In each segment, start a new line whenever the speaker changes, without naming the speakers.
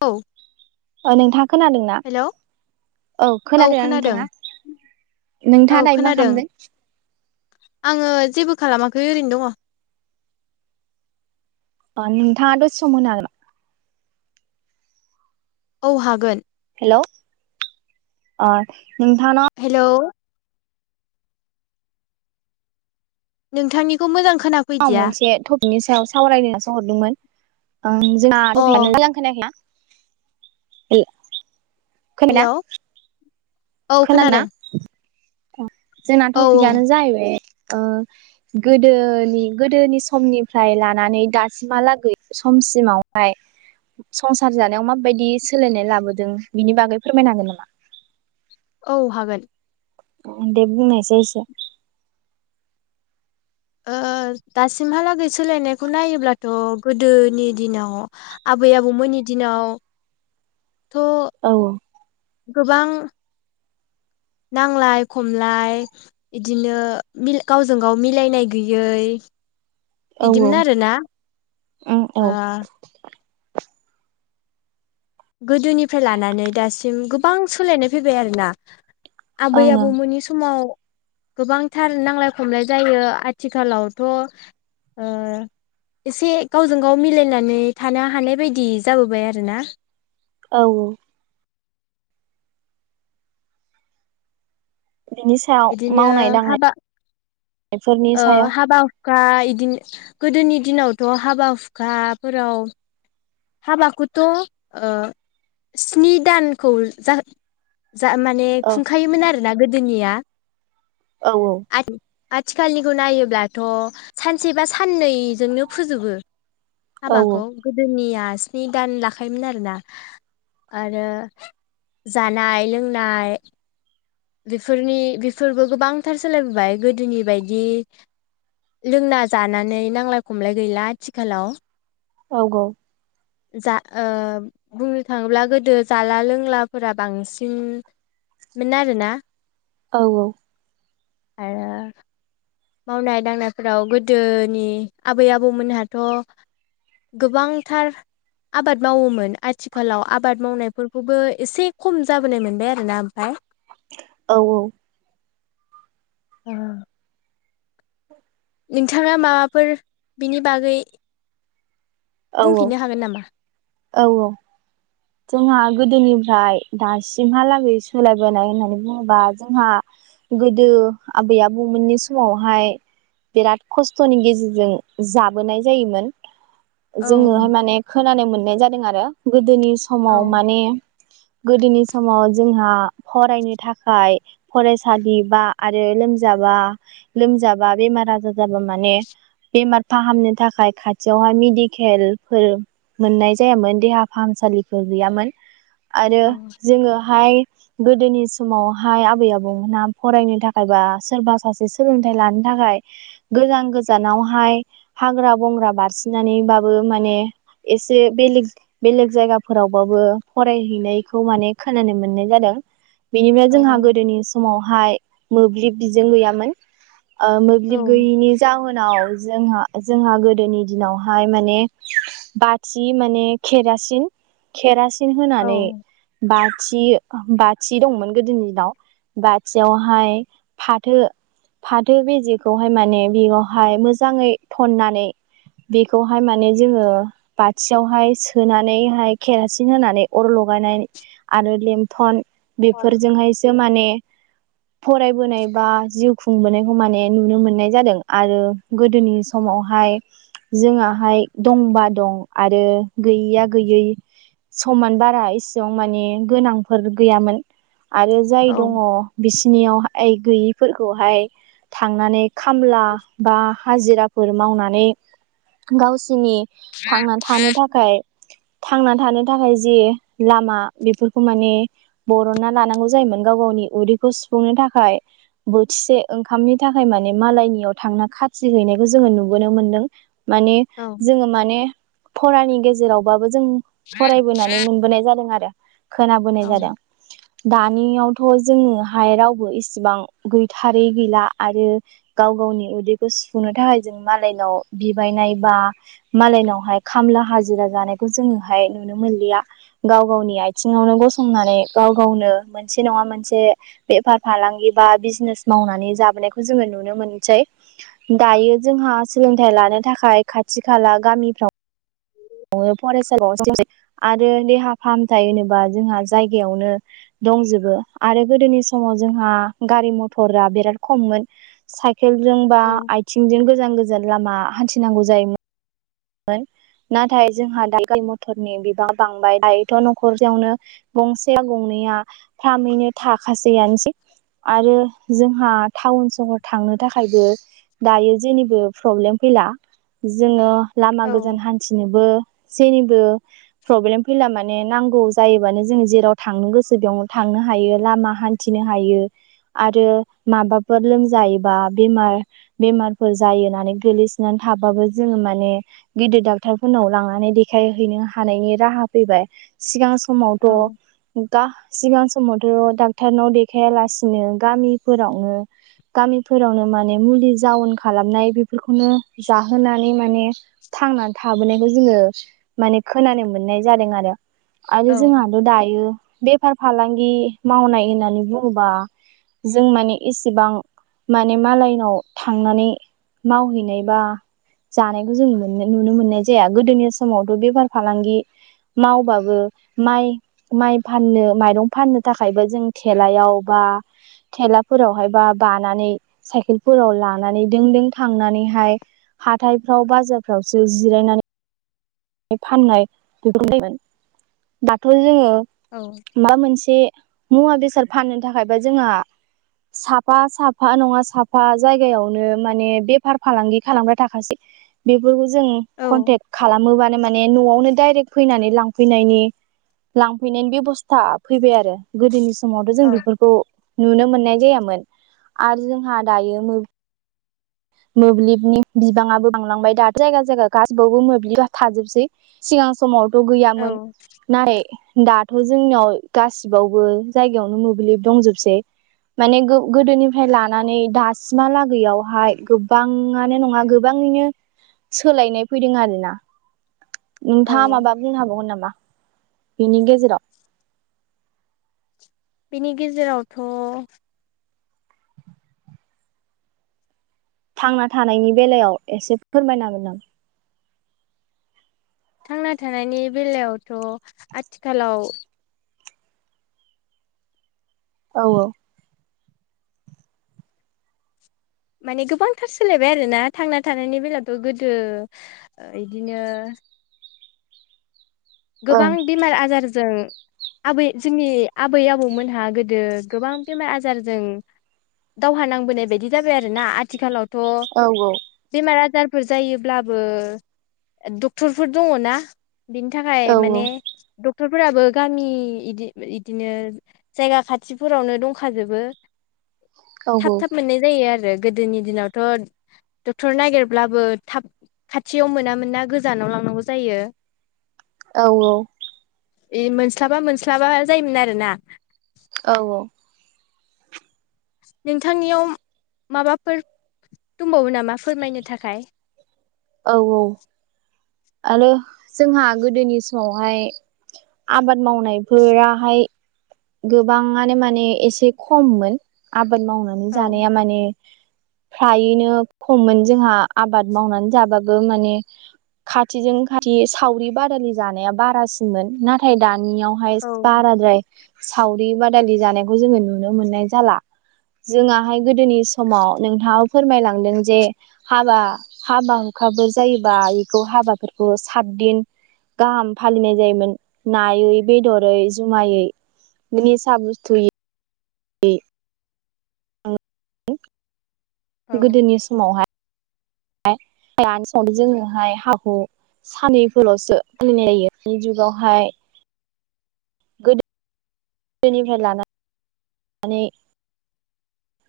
औ
ओ नोंथाङा खोनादोंना?
हेलौ
औ खोनादोंना नोंथाङा?
औ
नोंथाङा दायो मा
खोनादों
खालामदों?
आङो जेबो खालामाखै ओरैनो दङ।
ओ नोंथाङा दसे सम होनो हागोन।
औ हागोन।
हेल' आ
हेलौ' नोंथांनिखौ मोजां
औ
खोनाफैदिया
मोनसे थप बिनि सायाव सावरायनो नासो हरदोंमोन। ओं जोंहा
अ
थपिकयानो मोजां खोनायाखैना? हेल' खोनाना
हेलौ
खोनादों ना? जोंना
औ
टपिकआनो जाहैबाय ओ गोदोनि गोदोनि समनिफ्राय लानानै दासिमहालागै समसिमावहाय संसार जानायाव माबायदि सोलायनाय लाबोदों। बिनि बागै फोरमायनो हागोन नामा?
औ हागोन।
अ दे बुंनायसाय एसे
ओ दासिमहालागै सोलायनायखौ नायोब्लाथ' गोदोनि दिनाव आबै आबौमोननि दिनाव थ'
औ
गोबां नांलाय खमलाय इदिनो गावजों गाव मिलायनाय गैयै
औ औ
इदिमोन आरोना
उम औ
ओ गोदोनिफ्राय लानानै दासिम गोबां सोलायनाय फैबाय आरोना। आबै
ओं ओं
आबौमोननि समाव गोबांथार नांलाय खमलाय जायो आथिखालावथ'ओ एसे गावजों गाव मिलायनानै थानो हानाय बायदि जाबोबाय आरोना।
औ औ बिनि सायाव
बिदिनो
मावनाय दांनाय
हाबा
एफोरनि
ओ
सायाव
हाबा हुखा इदिनो गोदोनि दिनावथ' हाबा हुखाफोराव हाबाखौथ' ओ स्नि दानखौ जाह जा माने खुंखायोमोन आरो ना गोदोनिया।
औ औ
आथिखालनिखौ नायोब्लाथ' सानसे बा साननैजोंनो फोजोबो।
औ
हाबाखौ गोदोनिया स्नि दान लाखायोमोन आरोना आरो जानाय लोंनाय बेफोरनि बेफोरबो गोबांथार सोलायबोबाय गोदोनि बायदि लोंना जानानै नांलाय खमलाय गैला आथिखालाव।
औ गौ।
जा ओ बुंनो थाङोब्ला गोदो जाला लोंलाफोरा बांसिनमोन आरोना। [inaudible]
औ औ
आरो मावनाय दांनायफोराव गोदोनि आबै आबौमोनहाथ' गोबांथार आबाद मावोमोन आथिखालाव आबाद मावनायफोरखौबो एसे खम जाबोनाय मोनबाय आरोना ओमफाय।
औ औ
ओ नोंथाङा माबाफोर बिनि बागै
औ
बुंफिननो हागोन नामा?
औ औ जोंहा गोदोनिफ्राय दासिमहालागै सोलायबोनाय होननानै बुङोबा जोंहा गोदो आबै आबौमोननि समावहाय बिराद खस्थ'नि गेजेरजों जाबोनाय जायोमोन।
औ
जोङोहाय माने खोनानाय मोननाय जादों आरो। गोदोनि समाव
औ
माने गोदोनि समाव जोंहा फरायनो थाखाय फरायसालि बा आरो लोमजाबा लोमजाबा बेमार आजार जाबा माने बेमार फाहामनो थाखाय खाथियावहाय मेडिकेलफोर मोननाय जायामोन देहा फाहामसालि गैयामोन। आरो
औ
जोङोहाय गोदोनि समावहाय आबै आबौमोनहा फरायनो थाखाय बा सोरबा सासे सोलोंथाइ लानो थाखाय गोजान गोजानावहाय हाग्रा बंग्रा बारसिनानैबाबो माने एसे बेलेग बेलेग जायगा फोरावबाबो फरायहैनायखौ माने खोनानो मोननाय जादों। बेनिफ्राय
औ
जोंहा गोदोनि समाव हाय मोब्लिब बिजों गैयामोन। ओ
औ
मोब्लिब गैयिनि जाहोन उनाव जोंहा जोंहा गोदोनि दिनावहाय माने बाथि माने केेरासिन खेरासि
औ
होनानै बा थि बाथि दंमोन गोदोनि दिनाव बाथियावहाय फाथो फाथो बेजेखौहाय माने बेयावहाय मोजाङै फननानै बेखौहाय माने जोङो बाथियावहाय सोनानै केरासिन होनानै अर लगायनाय आरो लेनथन बेफोरजोंहायसो माने फरायबोनाय बा जिउ खुंबोनायखौ माने नुनो मोननाय जादों आरो गोदोनि समावहाय जोंहाहाय दंबा दं आरो गैयैया गैयै समान बारा इसिबां माने गोनांफोर गैयामोन आरो
औ
जाय दङ' बिसिनियाव ऐ गैयिफोरखौहाय थांनानै खामला बा हाजिरा फोर मावनानै गावसिनि थांनानै थानो थाखाय थांना थानो थाखाय जि लामा बेफोरखौ माने बरनना लानांगौ जायोमोन गाव गावनि उदैखौ सुफुंनो थाखाय बोथिसे ओंखामनि थाखाय माने मालायनियाव थांना खाथि हैनायखौ जोङो नुबोनो मोनदों। माने जोङो माने फरानि गेजेरावबाबो जों जों फरायबोनानै मोनबोनाय जादों आरो खोनाबोनाय
औ
जादों। दानियावथ' जोङोहाय रावबो इसेबां गैथारै गैला आरो गाव गावनि उदैखौ सुफुंनो थाखाय जों मालायनाव बिबायनाय बा मालायनावहाय खामला हाजिरा जानाय बे जोङोहाय नुनो मोनलिया गाव गावनि आथिङावनो गसंनानै गाव गावनो मोनसे नङा मोनसे बेफार फालांगि बा बिजनेस मावनानै जाबोनायखौ जोङो नुनो मोनसै दायो जोंहा सोलोंथाइ लानो थाखाय खाथि खाला गामिफ्राव फरायसालियाव आरो देहा फाहामथाय होनोबा जोंहा जायगायावनो दंजोबो आरो गोदोनि समाव जोंहा गारि मथरा बिराद खममोन साइकेल साइकेल जोंबा
औ
आथिंजों गोजान गोजान गोजान लामा हान्थिनांगौ जायोमोन नाथाय जोंहा दा गारि मथरनि बिबां बांबाय दायोथ' न'खरसेयावनो गंसेया गंनैया फ्रामैनो थाखासैआनोसै आरो जों जोंहा टाउन सहर थांनो थाखायबो दायो जेनिबो प्रब्लेम फैला जोङो लामा
औ
गोजान हान्थिनोबो जेनिबो प्रब्लेम फैला माने नांगौ जायोबानो जोङो जेराव थांनो गोसो बेयावनो थांनो हायो लामा हान्थिनो हायो आरो माबाफोर लोमजायोबा बेमार बेमारफोर जायो होननानै गोग्लैसोनानै थाबाबो जोङो माने गिदिर डाक्टरफोरनाव लांनानै देखायहैनो हानायनि राहा फैबाय सिगां समावथ' सिगां समावथ' डक्टरनाव देखायालासिनो गामिावनो गामिफोरावनो माने मुलि जाउन खालामनाय बेफोर बेफोरखौनो जाहोनानै माने थांनानै थाबोनायखौ जोङो माने खोनानो मोननाय जादों आरो आरो जोंहाल' दायो बे फार फालांगि मावनाय होननानै बुङोबा जों माने एसेबां माने मालायनाव थांनानै मावहैनाय बा जानायखौ जों [unintelligible] नो नुनो मोननाय जाया। गोदोनि समावथ' बेफार फालांगि मावबाबो माइ माइ फाननो माइरं फाननो थाखायबो जों थेलायाव बा थेलाफोरावहाय बा बानानै साइकेलफोराव लानानै दों दों थांनानैहाय हाथायफ्राव बाजार फोरावसो जिरायनानै फाननाय [unintelligible] दाथ' जोङो
औ
मा मोनसे मुवा बेसाद फाननो थाखायबा जोंहा साफा साफा नङा साफा जायगायावनो माने बेफार फालांगि खालामग्रा थाखासै बेफोरखौ जों
औ
कनटेक खालामोबा नो माने न'आवनो दायरेक फैनानै लांफैनायनि लांफैनायनि बेबसथा फैबाय आरो। गोदोनि समावथ' जों बेफोरखौ नुनो मोन नाय जायामोन आरो जोंहा दायो मै मोब्लिबनि बिबाङाबो बांलांबाय दाथ' जायगा जायगा गासिबावबो मोब्लिबा थाजोबसै। सिगां समाव थ' गैयामोन
औ
नाय दाथ' जोंनियाव गासिबावबो जायगायावनो मोब्लिब दंजोबसै। माने गोदोनिफ्राय लानानै दासिमहालागैआवहाय गोबाङानो नङा गोबाङैनो सोलायनाय फैदों आरोना। नोंथाङा
औ
माबा बुंनो हाबावगोन नामा? बेनि गेजेराव
बिनि गेजेरावथ'
थांना थानायनि बेलायाव एसे फोरमायनो हागोन नामा?
थांना थानायनि बेलायावथ' आथिखालाव
औ औ
माने गोबांथार सोलायबाय आरोना थांना थानायनि बेलायावथ' गोदो ओ इदिनो
औ
गोबां
ओं
बेमार आजार जों आबै जोंनि आबै आबौमोनहा गोदो गोबां बेमार आजारजों दावहा नांबोनाय बायदि जाबाय आरोना। आथिखालाव
औ
थ' बेमार आजार फोर जायोब्लाबो ओ डक्टरफोर दङ ना। बिनि थाखाय
औ
माने दुख डक्टरफोराबो गामि इदि इदिनो जायगा खाथिफोरावनो दंखाजोबो। थाब थाब मोननाय जायो आर रो गोदोनि दिनावथ' डक्टर नागिरब्लाबो थाब खाथियाव मोना मोनना गोजानाव लांनांगौ जायो।
औ औ
ए मोनस्लाबा मोनस्लाबा जायोमोन आरो ना?
औ
नोंथांनियाव माबाफोर दंबावो नामा फोरमायनो थाखाय?
औ औ आरो जोंहा गोदोनि समावहाय आबाद मावनायफोराहाय गोबाङानो माने एसे खममोन आब बाद मावनानै
औ
जानाया माने फ्रायैनो खममोन जोंहा आबाद मावनानै जाबाबो माने खाथिजों खाथि सावरि बादालि जानाया बारासिनमोन नाथाय दा
औ
नियावहायस बाराद्राय सावरि बादालि जानायखौ जोङो नुनो मोननाय जाला जोंहाहाय गोदोनि समाव नोंथाङाव फोरमायलांदों जे हाबा हाबा हुखाफोर जायोबा इखौ हाबाफोरखौ सातदिन गाहाम फालिनाय जायोमोन नायै बेदरै जुमायै। निसा बुस्थु इ यै [unintelligible]
औ
गोदोनि समावहाय [unintelligible] आय लानसावबो जोङो हाय हाखौ सानिखोल'सो फालिनाय जायो दानि जुगावहाय गोदोनिफ्राय लाना नानै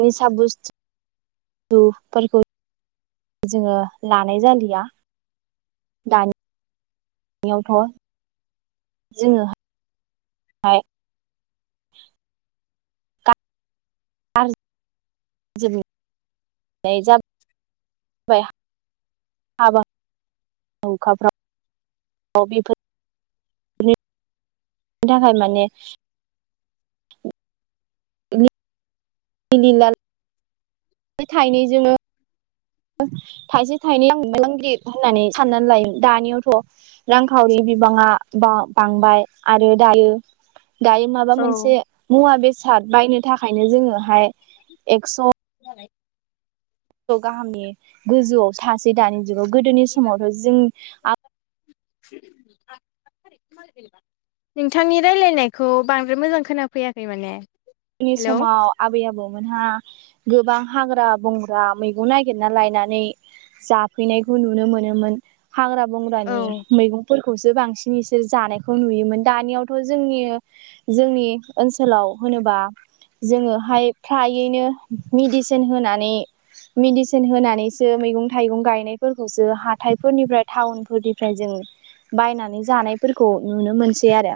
निसा बुस्थु फोरखौ जोङो लानाय जालिया दानियावथ' जोङोहाय आर ज जोबो नायजाब बायहा हाबा हुखाफोराव आव बेफोर नि थाखाय माने अ भिनि लाल ऐ थाइनै जोङो ओज थाइसे [unintelligible] होननानै साननानै लायो दानियावथ' रांखावरि बिबाङा बा बांबाय आरो दायो दायो माबा
औ
मोनसे मुवा बेसाद बायनो थाखायनो जोङोहाय एक्स' औ गाहामनि गोजौआव थासेै दानि जुगाव गोदोनि समावथ' जों आ
[unintelligible] नोंथांनि रायलायनायखौ बांद्राय मोजां खोनाफैयाखै माने
दोनि
हेलौ
समाव आबै आबौमोनहा गोबां हाग्रा बंग्रा मैगं नायगिरना लायनानै जाफैनायखौ नुनो मोनोमोन। हाग्रा
औ
बंग्रानि मैगंफोरख खौसो बांसिन इसोर जानायखौ नुयोमोन दानियावथ' जोंनि जोंनि ओनसोलाव होनोबा जोङोहाय फ्रायैनो मेडिसोन होनानै मेडिसोन होनानैसो मैगं थाइगं गायनायफोरखौसो हाथायफोरनिफ्राय टाउनफोरनिफ्राय जों बायनानै जानायफोरखौ नुनो मोनसै आरो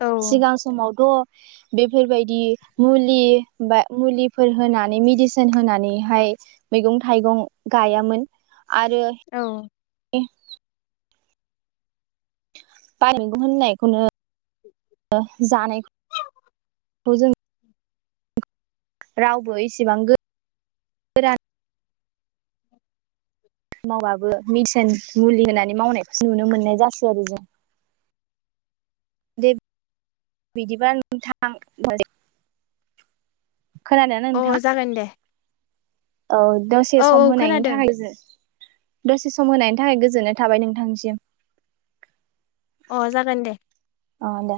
औ
सिगां समावथ' बेफोरबायद दि मुलि बा मुलिफोर होनानै मेडिसोन होनानैहाय मैगं थाइगं गायामोन। आरो
औ
ए बाय मैगं होननायखौनो ओ जानायख थ' जों रावबो इसेबां गो रान मावबाबो मेदिसोन मुलि होनानै मावनायखौसो नुनो मोननाय जासै आरो जों। दे बिदिबा नोंथां [unintelligible] खोनादों ना
अ
नोंथाङा?
जागोन दे
औ दसे
औ औ
सम होनायनि
खोनादों
थाखाय जो दसे सम होनायनि थाखाय गोजोननाय थाबाय नोंथांसिम।
अ जागोन दे।
दे